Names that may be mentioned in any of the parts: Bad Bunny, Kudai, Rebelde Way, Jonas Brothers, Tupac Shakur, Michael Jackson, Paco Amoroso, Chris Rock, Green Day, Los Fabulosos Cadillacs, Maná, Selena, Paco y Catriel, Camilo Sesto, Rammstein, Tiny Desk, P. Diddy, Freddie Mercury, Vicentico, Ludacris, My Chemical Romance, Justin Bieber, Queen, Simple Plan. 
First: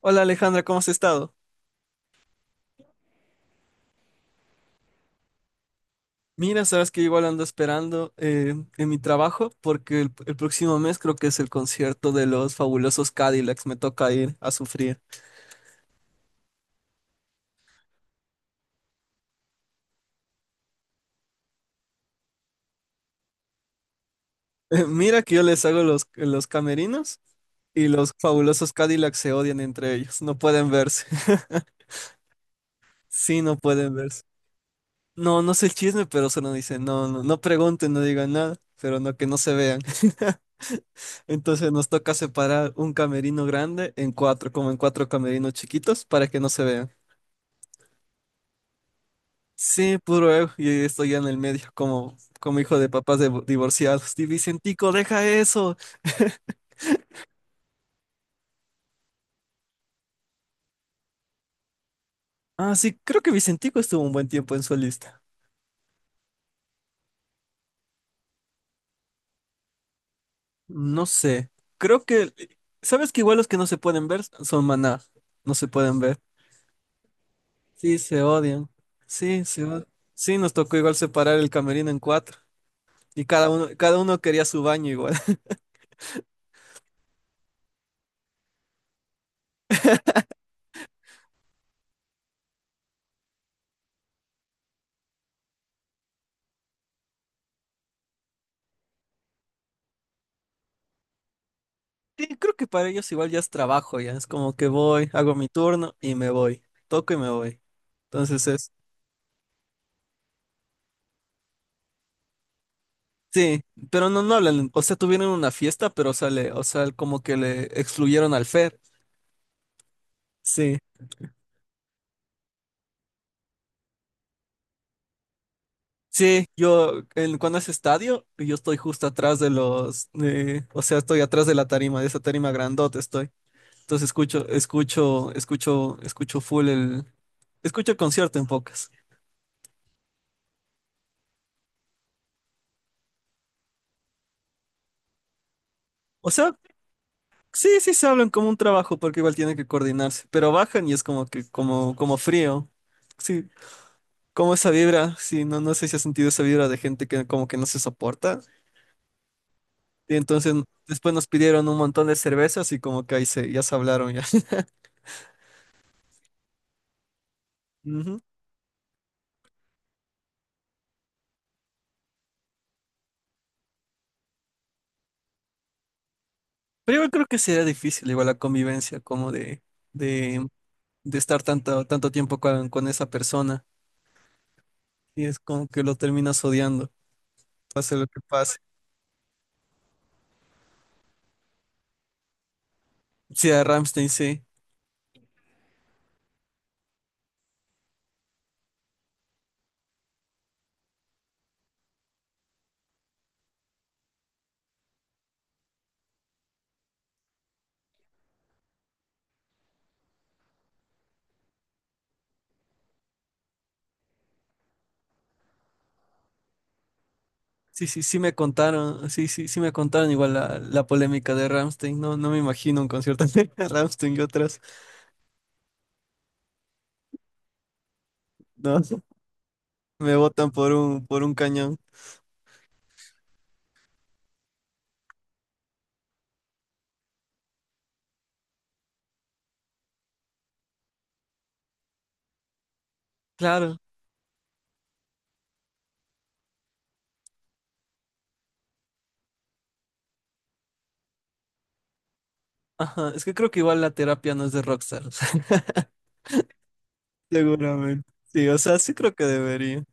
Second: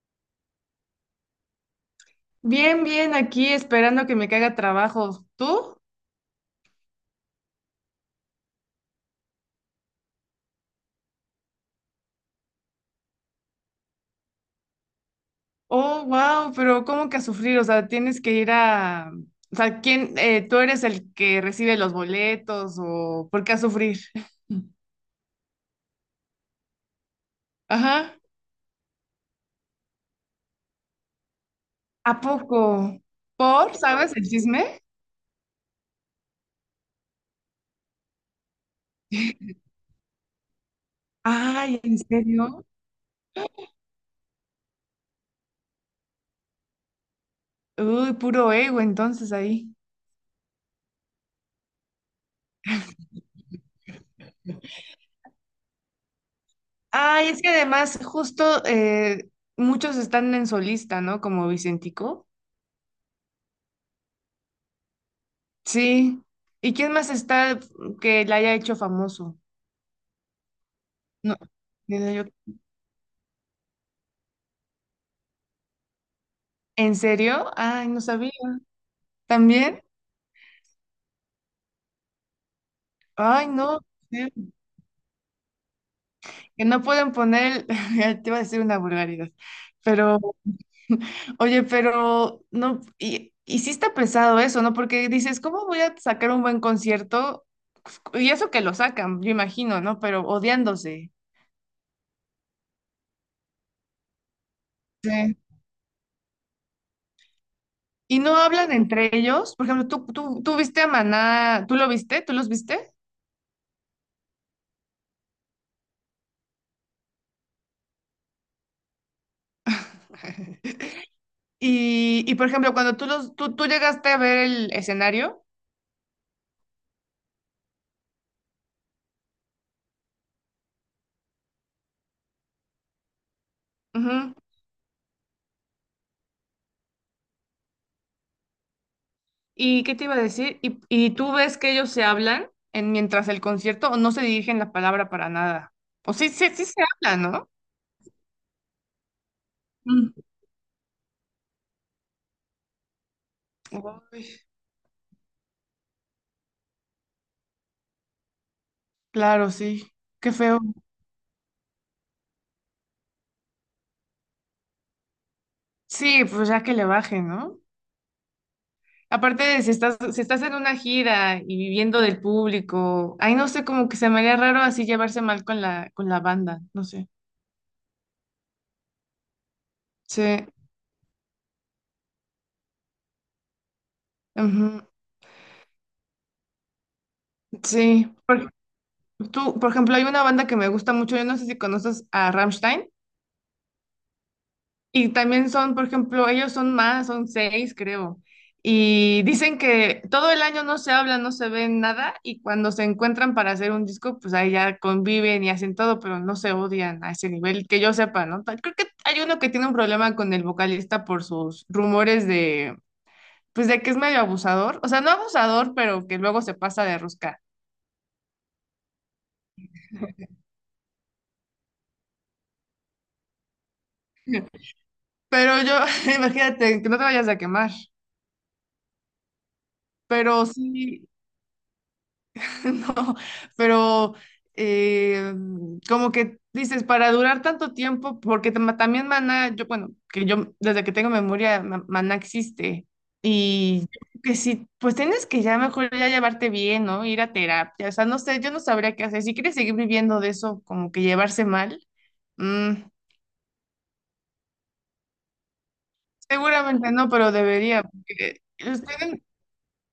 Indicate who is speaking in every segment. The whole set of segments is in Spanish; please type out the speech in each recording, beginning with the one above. Speaker 1: Hola Alejandra, ¿cómo has estado?
Speaker 2: Bien, bien, aquí esperando que me caiga trabajo. ¿Tú?
Speaker 1: Mira, sabes que igual ando esperando en mi trabajo porque el próximo mes creo que es el concierto de los fabulosos Cadillacs, me toca ir a sufrir.
Speaker 2: Oh, wow, pero ¿cómo que a sufrir? O sea, tienes que ir a... O sea, ¿quién? ¿Tú eres el que recibe los boletos o por qué a sufrir?
Speaker 1: Mira que yo les hago los camerinos y los
Speaker 2: Ajá.
Speaker 1: fabulosos Cadillacs se odian entre ellos, no pueden verse.
Speaker 2: ¿A poco?
Speaker 1: Sí, no
Speaker 2: ¿Por?
Speaker 1: pueden
Speaker 2: ¿Sabes
Speaker 1: verse.
Speaker 2: el chisme?
Speaker 1: No, no sé el chisme, pero solo dicen, no, no, no pregunten, no digan nada, pero no que no se vean. Entonces
Speaker 2: Ay,
Speaker 1: nos
Speaker 2: ¿en
Speaker 1: toca
Speaker 2: serio?
Speaker 1: separar un camerino grande en cuatro, como en cuatro camerinos chiquitos para que no se vean.
Speaker 2: Uy, puro ego entonces ahí.
Speaker 1: Sí, puro ego, y estoy ya en el medio, como, como hijo de papás divorciados. Y Vicentico, deja eso.
Speaker 2: Ay, es que además justo muchos están en solista, ¿no? Como Vicentico.
Speaker 1: Ah, sí, creo que Vicentico estuvo un buen tiempo en solista.
Speaker 2: Sí. ¿Y quién más está que la haya hecho famoso?
Speaker 1: No
Speaker 2: No,
Speaker 1: sé, creo
Speaker 2: diría yo,
Speaker 1: que, ¿sabes que igual los que no se pueden ver son Maná? No se pueden ver.
Speaker 2: ¿en serio? Ay,
Speaker 1: Sí,
Speaker 2: no
Speaker 1: se
Speaker 2: sabía.
Speaker 1: odian. Sí, se
Speaker 2: ¿También?
Speaker 1: odian. Sí, nos tocó igual separar el camerino en cuatro. Y
Speaker 2: Ay, no.
Speaker 1: cada uno quería
Speaker 2: Sí,
Speaker 1: su baño igual.
Speaker 2: que no pueden poner, el- te iba a decir una vulgaridad, pero, oye, pero, no, y sí está pesado eso, ¿no? Porque dices, ¿cómo voy a sacar un buen concierto? Y eso que lo sacan, yo imagino, ¿no? Pero odiándose.
Speaker 1: Sí, creo que para ellos igual ya es trabajo, ya. Es como que voy,
Speaker 2: Sí.
Speaker 1: hago mi turno y me voy. Toco y me voy.
Speaker 2: Y no
Speaker 1: Entonces
Speaker 2: hablan
Speaker 1: es.
Speaker 2: entre ellos. Por ejemplo, tú viste a Maná, ¿tú lo viste? ¿Tú los viste?
Speaker 1: Sí, pero no, no hablan, o sea, tuvieron una fiesta, pero sale, o sea, como que le excluyeron al Fer. Sí,
Speaker 2: Y, y, por ejemplo, cuando tú, los, tú llegaste a ver el escenario,
Speaker 1: sí, yo, en, cuando es estadio, yo estoy justo atrás de los, o sea, estoy atrás de la tarima, de esa tarima grandota estoy. Entonces
Speaker 2: ujú.
Speaker 1: escucho full el, escucho el concierto en pocas.
Speaker 2: ¿Y qué te iba a decir? Y tú ves que ellos se hablan en, mientras el concierto o no se dirigen la palabra para nada? O sí,
Speaker 1: O
Speaker 2: sí,
Speaker 1: sea,
Speaker 2: sí se hablan, ¿no?
Speaker 1: sí, sí se hablan como un trabajo, porque igual tienen que
Speaker 2: Mm.
Speaker 1: coordinarse, pero bajan y es como que, como, como frío. Sí,
Speaker 2: Uy,
Speaker 1: como esa vibra, sí, no, no sé si has sentido esa vibra de gente que como que no se soporta.
Speaker 2: claro, sí.
Speaker 1: Y
Speaker 2: Qué
Speaker 1: entonces
Speaker 2: feo.
Speaker 1: después nos pidieron un montón de cervezas y como que ahí se, ya se hablaron ya.
Speaker 2: Sí, pues ya que le bajen, ¿no?
Speaker 1: Ujú.
Speaker 2: Aparte de si estás, si estás en una gira y viviendo del público, ahí no sé, como que se me haría raro así llevarse mal con la banda, no
Speaker 1: Pero
Speaker 2: sé.
Speaker 1: igual creo que sería difícil igual la convivencia como
Speaker 2: Sí,
Speaker 1: de, de estar tanto tiempo con esa persona.
Speaker 2: ujú,
Speaker 1: Y es como que lo terminas odiando, pase lo
Speaker 2: sí.
Speaker 1: que
Speaker 2: Por-
Speaker 1: pase.
Speaker 2: tú, por ejemplo, hay una banda que me gusta mucho, yo no sé si conoces a Rammstein.
Speaker 1: Sí, a Rammstein, sí.
Speaker 2: Y también son, por ejemplo, ellos son más, son seis, creo. Y dicen que todo el año no se hablan, no se ven nada, y cuando se encuentran para hacer un disco, pues ahí ya conviven y hacen todo, pero no se odian a ese nivel, que yo sepa, ¿no? Ta- Creo que hay uno que tiene un problema con el vocalista por sus rumores de, pues de que es medio abusador, o sea, no abusador, pero que luego se pasa de rosca.
Speaker 1: Sí, sí, sí me contaron, sí, sí, sí me contaron igual la polémica de Rammstein. No, no me imagino un concierto de Rammstein y otras.
Speaker 2: Pero yo, imagínate, que no te vayas a quemar,
Speaker 1: No. Me
Speaker 2: pero
Speaker 1: botan
Speaker 2: sí.
Speaker 1: por un cañón.
Speaker 2: No, pero eh, como que dices, para durar tanto tiempo, porque tam- también Maná, yo, bueno, que yo desde que tengo memoria, Ma- Maná existe.
Speaker 1: Claro.
Speaker 2: Y yo creo que sí, pues tienes que ya mejor ya llevarte bien, ¿no? Ir a terapia. O sea, no sé, yo no sabría qué hacer. Si quieres seguir viviendo de eso, como que llevarse mal, mm,
Speaker 1: Ajá. Es que creo que igual la terapia no es de rockstars.
Speaker 2: seguramente no, pero debería.
Speaker 1: Seguramente.
Speaker 2: Porque
Speaker 1: Sí, o sea, sí
Speaker 2: estoy
Speaker 1: creo que debería.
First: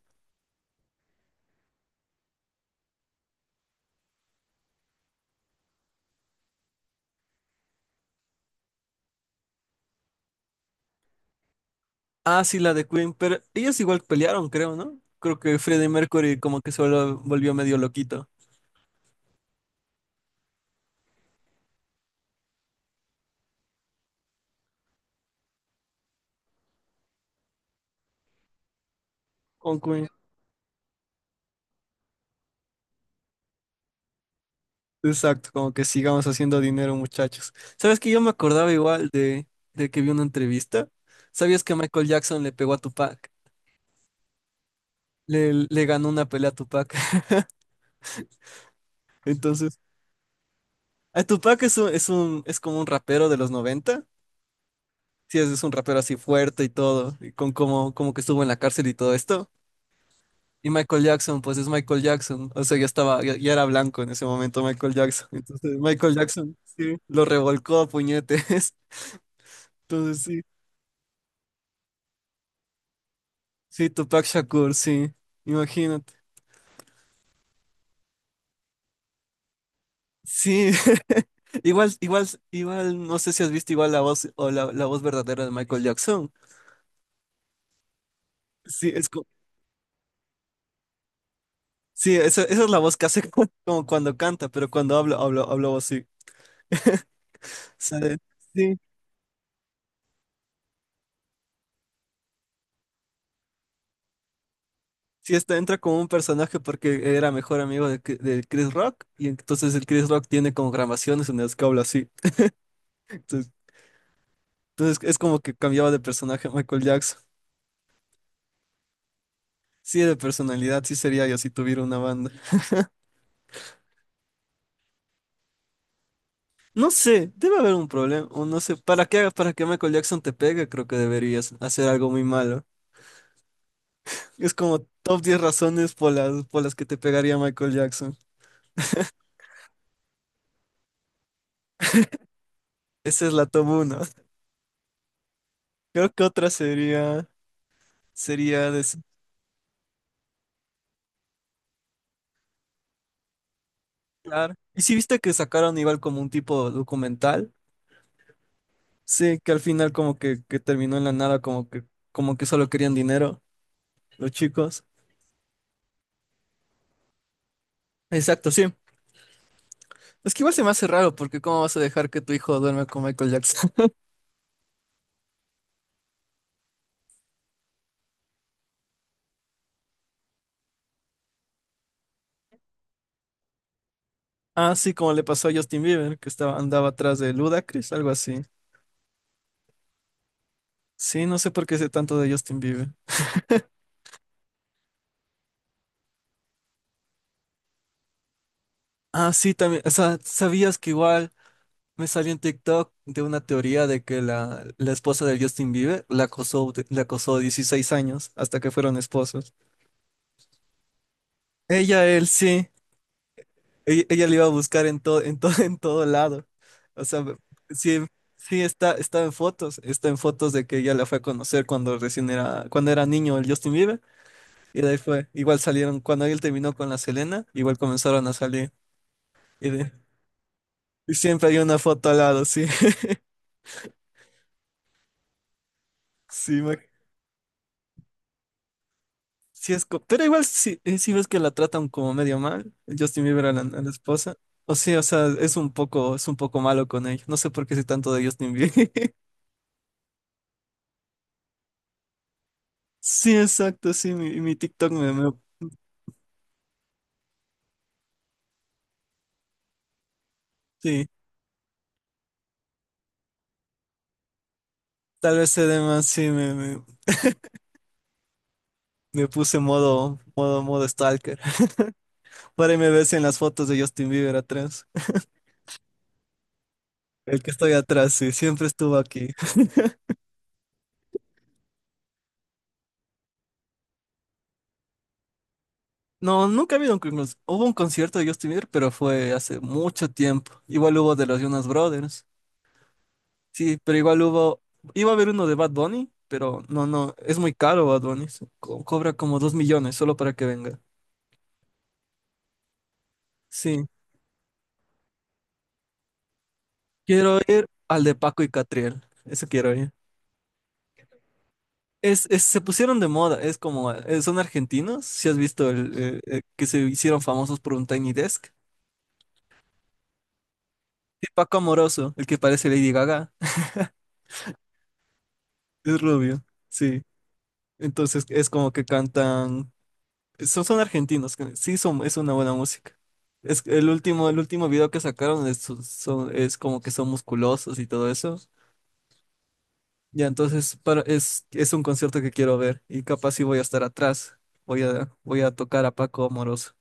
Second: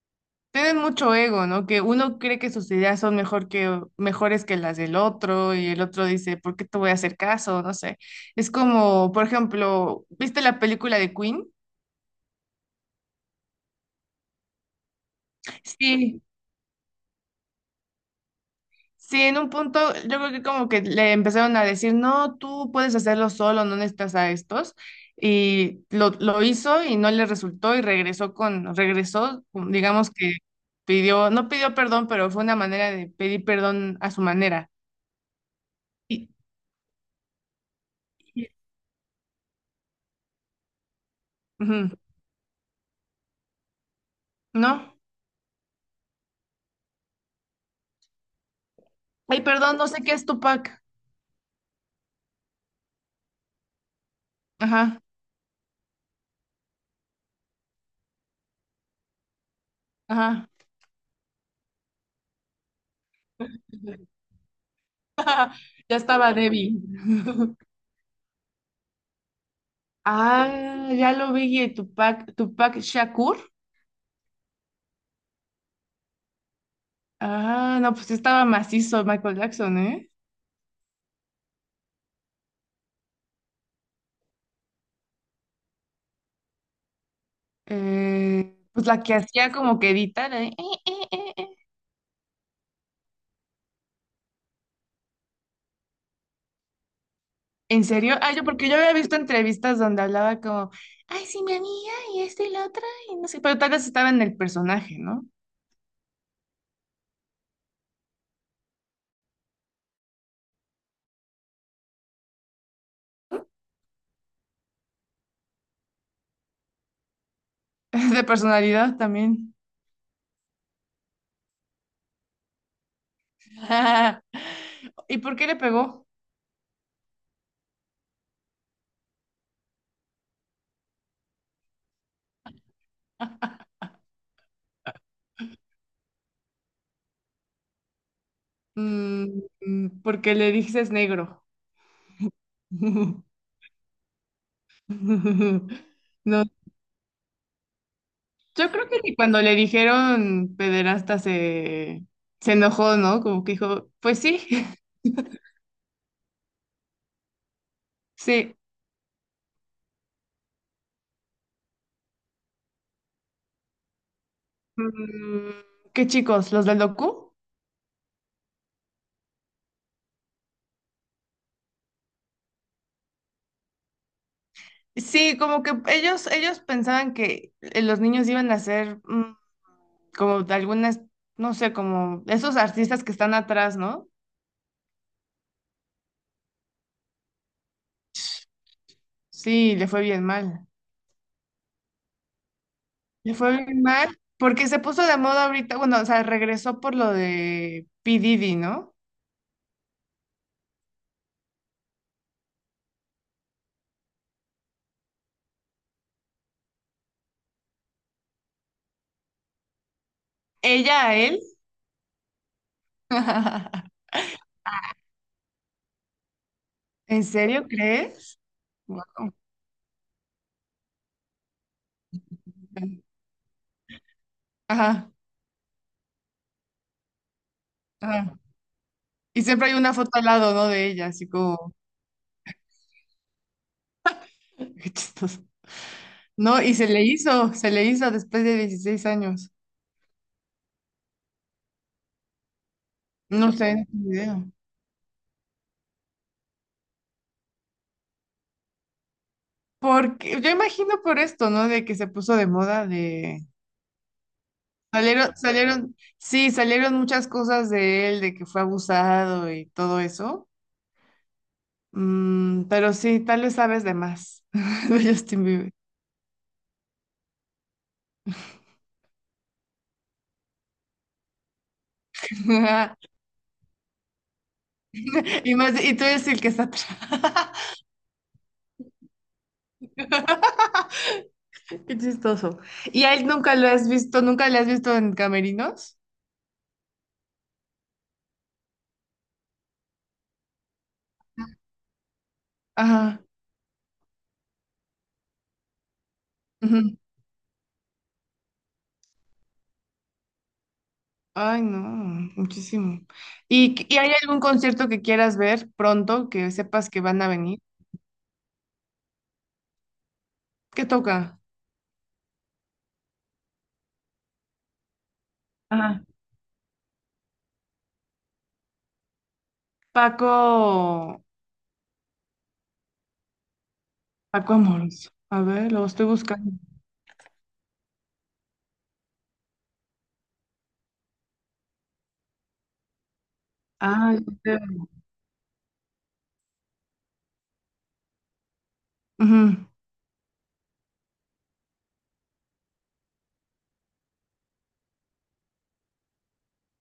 Speaker 2: tienen mucho ego, ¿no? Que uno cree que sus ideas son mejor que, mejores que las del otro y el otro dice, ¿por qué te voy a hacer caso? No sé. Es como, por ejemplo, ¿viste la película de Queen?
Speaker 1: Ah, sí, la de Queen, pero ellos igual pelearon, creo, ¿no? Creo que Freddie
Speaker 2: Sí,
Speaker 1: Mercury como que se volvió volvió medio loquito.
Speaker 2: sí, en un punto yo creo que como que le empezaron a decir, no, tú puedes hacerlo solo, no necesitas a estos. Y lo hizo y no le resultó y regresó con, regresó, mm,
Speaker 1: Con Queen.
Speaker 2: digamos que pidió, no pidió perdón, pero fue una manera de pedir perdón a su manera.
Speaker 1: Exacto, como que sigamos
Speaker 2: Y-
Speaker 1: haciendo dinero, muchachos. ¿Sabes que yo me
Speaker 2: y-
Speaker 1: acordaba igual de que vi una entrevista? ¿Sabías que
Speaker 2: ujú,
Speaker 1: Michael Jackson le pegó a Tupac?
Speaker 2: ¿no?
Speaker 1: Le ganó una pelea a Tupac.
Speaker 2: Ay, perdón,
Speaker 1: Entonces,
Speaker 2: no sé qué es Tupac.
Speaker 1: a Tupac es como un rapero de los noventa.
Speaker 2: Ajá,
Speaker 1: Sí, es un rapero así fuerte y todo, y con cómo, cómo que estuvo en la cárcel y todo esto.
Speaker 2: ajá.
Speaker 1: Y Michael Jackson, pues es Michael Jackson, o sea, ya estaba, ya, ya era blanco en ese momento Michael Jackson. Entonces,
Speaker 2: Ya
Speaker 1: Michael
Speaker 2: estaba
Speaker 1: Jackson,
Speaker 2: Debbie.
Speaker 1: sí, lo revolcó a puñetes. Entonces, sí,
Speaker 2: Ah, ya lo vi, Tupac, Tupac Shakur.
Speaker 1: sí, Tupac Shakur, sí, imagínate.
Speaker 2: Ah, no, pues sí estaba macizo Michael Jackson, ¿eh?
Speaker 1: Sí, igual, igual, igual, no sé si has visto igual la voz o la voz verdadera de Michael Jackson.
Speaker 2: Pues
Speaker 1: Sí,
Speaker 2: la
Speaker 1: es,
Speaker 2: que hacía como que editar, ¿eh? Eh, eh, eh.
Speaker 1: sí, esa es la voz que hace como cuando canta, pero cuando habla, habla así.
Speaker 2: ¿En serio?
Speaker 1: ¿Sabes?
Speaker 2: Ah, yo porque yo
Speaker 1: Sí.
Speaker 2: había visto entrevistas donde hablaba como, ay, sí, mi amiga, y esta y la otra, y no sé, pero tal vez estaba en el personaje, ¿no?
Speaker 1: Sí, está, entra como un personaje porque era mejor amigo de, de Chris Rock y entonces el Chris Rock tiene como grabaciones en las que habla así. Entonces, entonces es como que cambiaba de personaje Michael Jackson.
Speaker 2: De personalidad también.
Speaker 1: Sí, de personalidad, sí sería yo si tuviera una banda.
Speaker 2: ¿Y por qué le pegó?
Speaker 1: No sé, debe haber un problema, o no sé, para que Michael Jackson te pegue, creo que deberías hacer algo muy malo. Es como top 10 razones por por las que te pegaría Michael Jackson.
Speaker 2: Mm, mm, porque le dices negro.
Speaker 1: Esa es la top 1. Creo que
Speaker 2: No,
Speaker 1: otra sería,
Speaker 2: yo
Speaker 1: sería de
Speaker 2: creo que ni cuando le dijeron pederasta se, se enojó, ¿no? Como que dijo, pues sí,
Speaker 1: claro. Y si viste que sacaron igual como un tipo documental,
Speaker 2: sí.
Speaker 1: sí, que al final como que terminó en la nada, como que solo querían dinero los chicos.
Speaker 2: Mm, ¿qué chicos? ¿Los del docu?
Speaker 1: Exacto, sí. Es que igual se me hace raro, porque ¿cómo vas a dejar que tu hijo duerme con Michael Jackson?
Speaker 2: Sí, como que ellos pensaban que los niños iban a ser mm, como de algunas, no sé, como esos artistas que están atrás, ¿no?
Speaker 1: Ah, sí, como le pasó a Justin Bieber, que estaba, andaba atrás de Ludacris, algo así.
Speaker 2: Sí, le fue bien mal.
Speaker 1: Sí, no sé por qué sé tanto de Justin Bieber.
Speaker 2: Le fue bien mal porque se puso de moda ahorita, bueno, o sea, regresó por lo de P. Diddy, ¿no?
Speaker 1: Ah, sí, también, o sea, ¿sabías que igual? Me salió en TikTok de una teoría de que la esposa de Justin Bieber la acosó, la acosó 16 años hasta que fueron esposos.
Speaker 2: Ella a él.
Speaker 1: Ella, él, sí. Ella, ella le iba a buscar en todo, en todo lado. O
Speaker 2: ¿En
Speaker 1: sea,
Speaker 2: serio
Speaker 1: sí,
Speaker 2: crees?
Speaker 1: sí está,
Speaker 2: Wow.
Speaker 1: está en fotos. Está en fotos de que ella la fue a conocer cuando recién era, cuando era niño el Justin Bieber. Y de ahí
Speaker 2: Ajá,
Speaker 1: fue. Igual salieron, cuando él terminó con la Selena, igual comenzaron a
Speaker 2: ajá.
Speaker 1: salir.
Speaker 2: Y siempre
Speaker 1: Y,
Speaker 2: hay una foto al lado, ¿no? De ella,
Speaker 1: y
Speaker 2: así
Speaker 1: siempre hay
Speaker 2: como,
Speaker 1: una foto al lado, sí.
Speaker 2: qué chistoso. No,
Speaker 1: Sí,
Speaker 2: y se le hizo después de 16 años.
Speaker 1: sí, pero igual si sí, sí ves que la tratan como medio mal, Justin Bieber
Speaker 2: No sé,
Speaker 1: a
Speaker 2: no
Speaker 1: la
Speaker 2: tengo
Speaker 1: esposa.
Speaker 2: idea.
Speaker 1: O sí, o sea, es un poco malo con ella. No sé por qué sé tanto de Justin Bieber.
Speaker 2: Porque yo imagino por esto, ¿no? De que se puso de moda
Speaker 1: Sí,
Speaker 2: de...
Speaker 1: exacto, sí, mi TikTok
Speaker 2: Salieron, salieron, sí, salieron muchas cosas de él, de que fue abusado y todo eso.
Speaker 1: sí,
Speaker 2: Mm, pero sí, tal vez sabes de más de
Speaker 1: tal
Speaker 2: Justin
Speaker 1: vez se
Speaker 2: Bieber.
Speaker 1: dé más, sí, me puse modo stalker. Por ahí me ves en las fotos de Justin Bieber atrás.
Speaker 2: Y más, y tú eres el que está atrás.
Speaker 1: El que estoy atrás, sí, siempre estuvo aquí.
Speaker 2: Qué chistoso. ¿Y a él nunca lo has visto? ¿Nunca le has visto en camerinos?
Speaker 1: No, nunca ha habido un, hubo un concierto de Justin Bieber, pero fue hace mucho tiempo. Igual hubo de los Jonas Brothers.
Speaker 2: Ajá.
Speaker 1: Sí, pero igual hubo, iba a haber uno de Bad Bunny, pero no,
Speaker 2: Ujú.
Speaker 1: no, es muy caro Bad Bunny, cobra como 2 millones solo para que venga.
Speaker 2: Ay, no, muchísimo.
Speaker 1: Sí,
Speaker 2: Y hay algún concierto que quieras ver pronto, que sepas que van a
Speaker 1: quiero
Speaker 2: venir?
Speaker 1: ir al de Paco y Catriel, eso quiero ir.
Speaker 2: ¿Qué toca?
Speaker 1: Se pusieron de moda, es como, son argentinos, si has visto el,
Speaker 2: Ajá.
Speaker 1: que se hicieron famosos por un Tiny Desk.
Speaker 2: Paco,
Speaker 1: Y Paco Amoroso, el que parece Lady Gaga,
Speaker 2: Paco Amoroso. A ver, lo
Speaker 1: es
Speaker 2: estoy
Speaker 1: rubio,
Speaker 2: buscando.
Speaker 1: sí. Entonces es como que cantan. Son, son argentinos, que sí son, es una buena música. Es que
Speaker 2: Ay,
Speaker 1: el último video que sacaron es, es como que son musculosos y todo eso.
Speaker 2: ujú.
Speaker 1: Ya, entonces para, es un concierto que quiero ver y capaz si voy a estar atrás. Voy a tocar a Paco Amoroso.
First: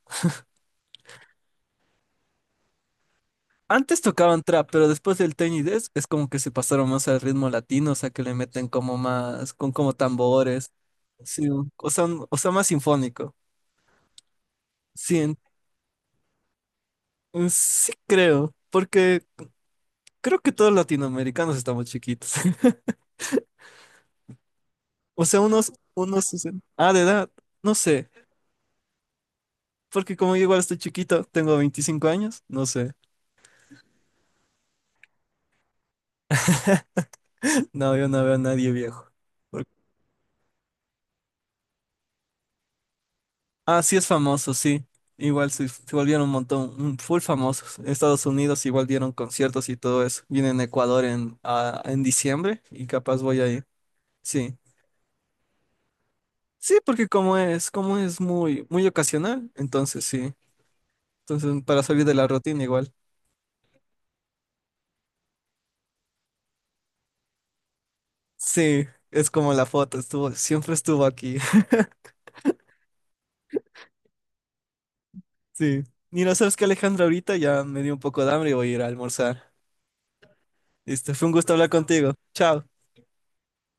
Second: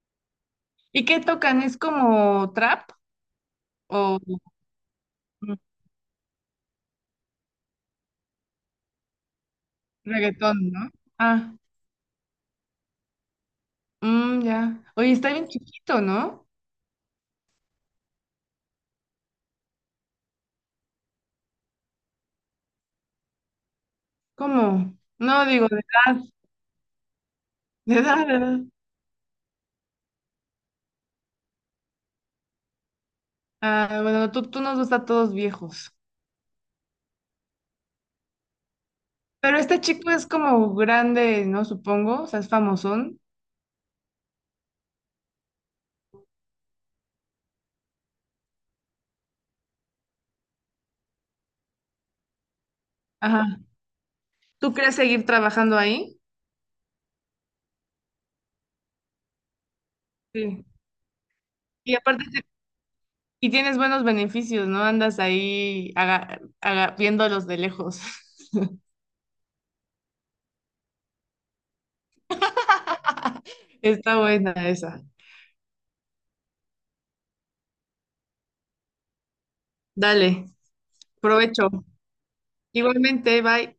Speaker 2: ¿Y qué tocan? ¿Es como trap?
Speaker 1: Antes
Speaker 2: O
Speaker 1: tocaban trap, pero después del Tiny Desk es como que se pasaron más al ritmo latino, o sea que le meten como más, con como
Speaker 2: reggaetón,
Speaker 1: tambores.
Speaker 2: ¿no?
Speaker 1: Sí,
Speaker 2: Ah,
Speaker 1: o sea, o sea, más sinfónico.
Speaker 2: mm, ya. Oye,
Speaker 1: Sí,
Speaker 2: está bien chiquito, ¿no?
Speaker 1: sí creo, porque creo que todos los latinoamericanos estamos chiquitos.
Speaker 2: ¿Cómo?
Speaker 1: O sea,
Speaker 2: No, digo, de edad,
Speaker 1: de edad, no
Speaker 2: de
Speaker 1: sé.
Speaker 2: edad, de edad.
Speaker 1: Porque como yo igual estoy chiquito, tengo 25 años, no sé.
Speaker 2: Ah, bueno, tú nos gusta a todos viejos.
Speaker 1: No, yo no veo a nadie viejo.
Speaker 2: Pero
Speaker 1: Por-
Speaker 2: este chico es como grande, ¿no? Supongo, o sea, es famosón.
Speaker 1: ah, sí es famoso, sí. Igual se, se volvieron un montón, full famosos. En Estados Unidos igual dieron conciertos y todo eso. Viene en Ecuador en, en diciembre y capaz voy a
Speaker 2: Ajá.
Speaker 1: ir. Sí.
Speaker 2: ¿Tú crees seguir trabajando ahí?
Speaker 1: Sí, porque como es muy, muy ocasional, entonces sí.
Speaker 2: Sí.
Speaker 1: Entonces, para
Speaker 2: Y
Speaker 1: salir de la
Speaker 2: aparte,
Speaker 1: rutina igual.
Speaker 2: y tienes buenos beneficios, ¿no? Andas ahí aga- aga- viéndolos de lejos.
Speaker 1: Sí, es como la foto, estuvo, siempre estuvo aquí.
Speaker 2: Está buena esa.
Speaker 1: Sí. Y no sabes que Alejandra ahorita ya me dio un poco de hambre y voy a ir a almorzar.
Speaker 2: Dale,
Speaker 1: Listo, fue un gusto hablar
Speaker 2: provecho.
Speaker 1: contigo. Chao.
Speaker 2: Igualmente, bye.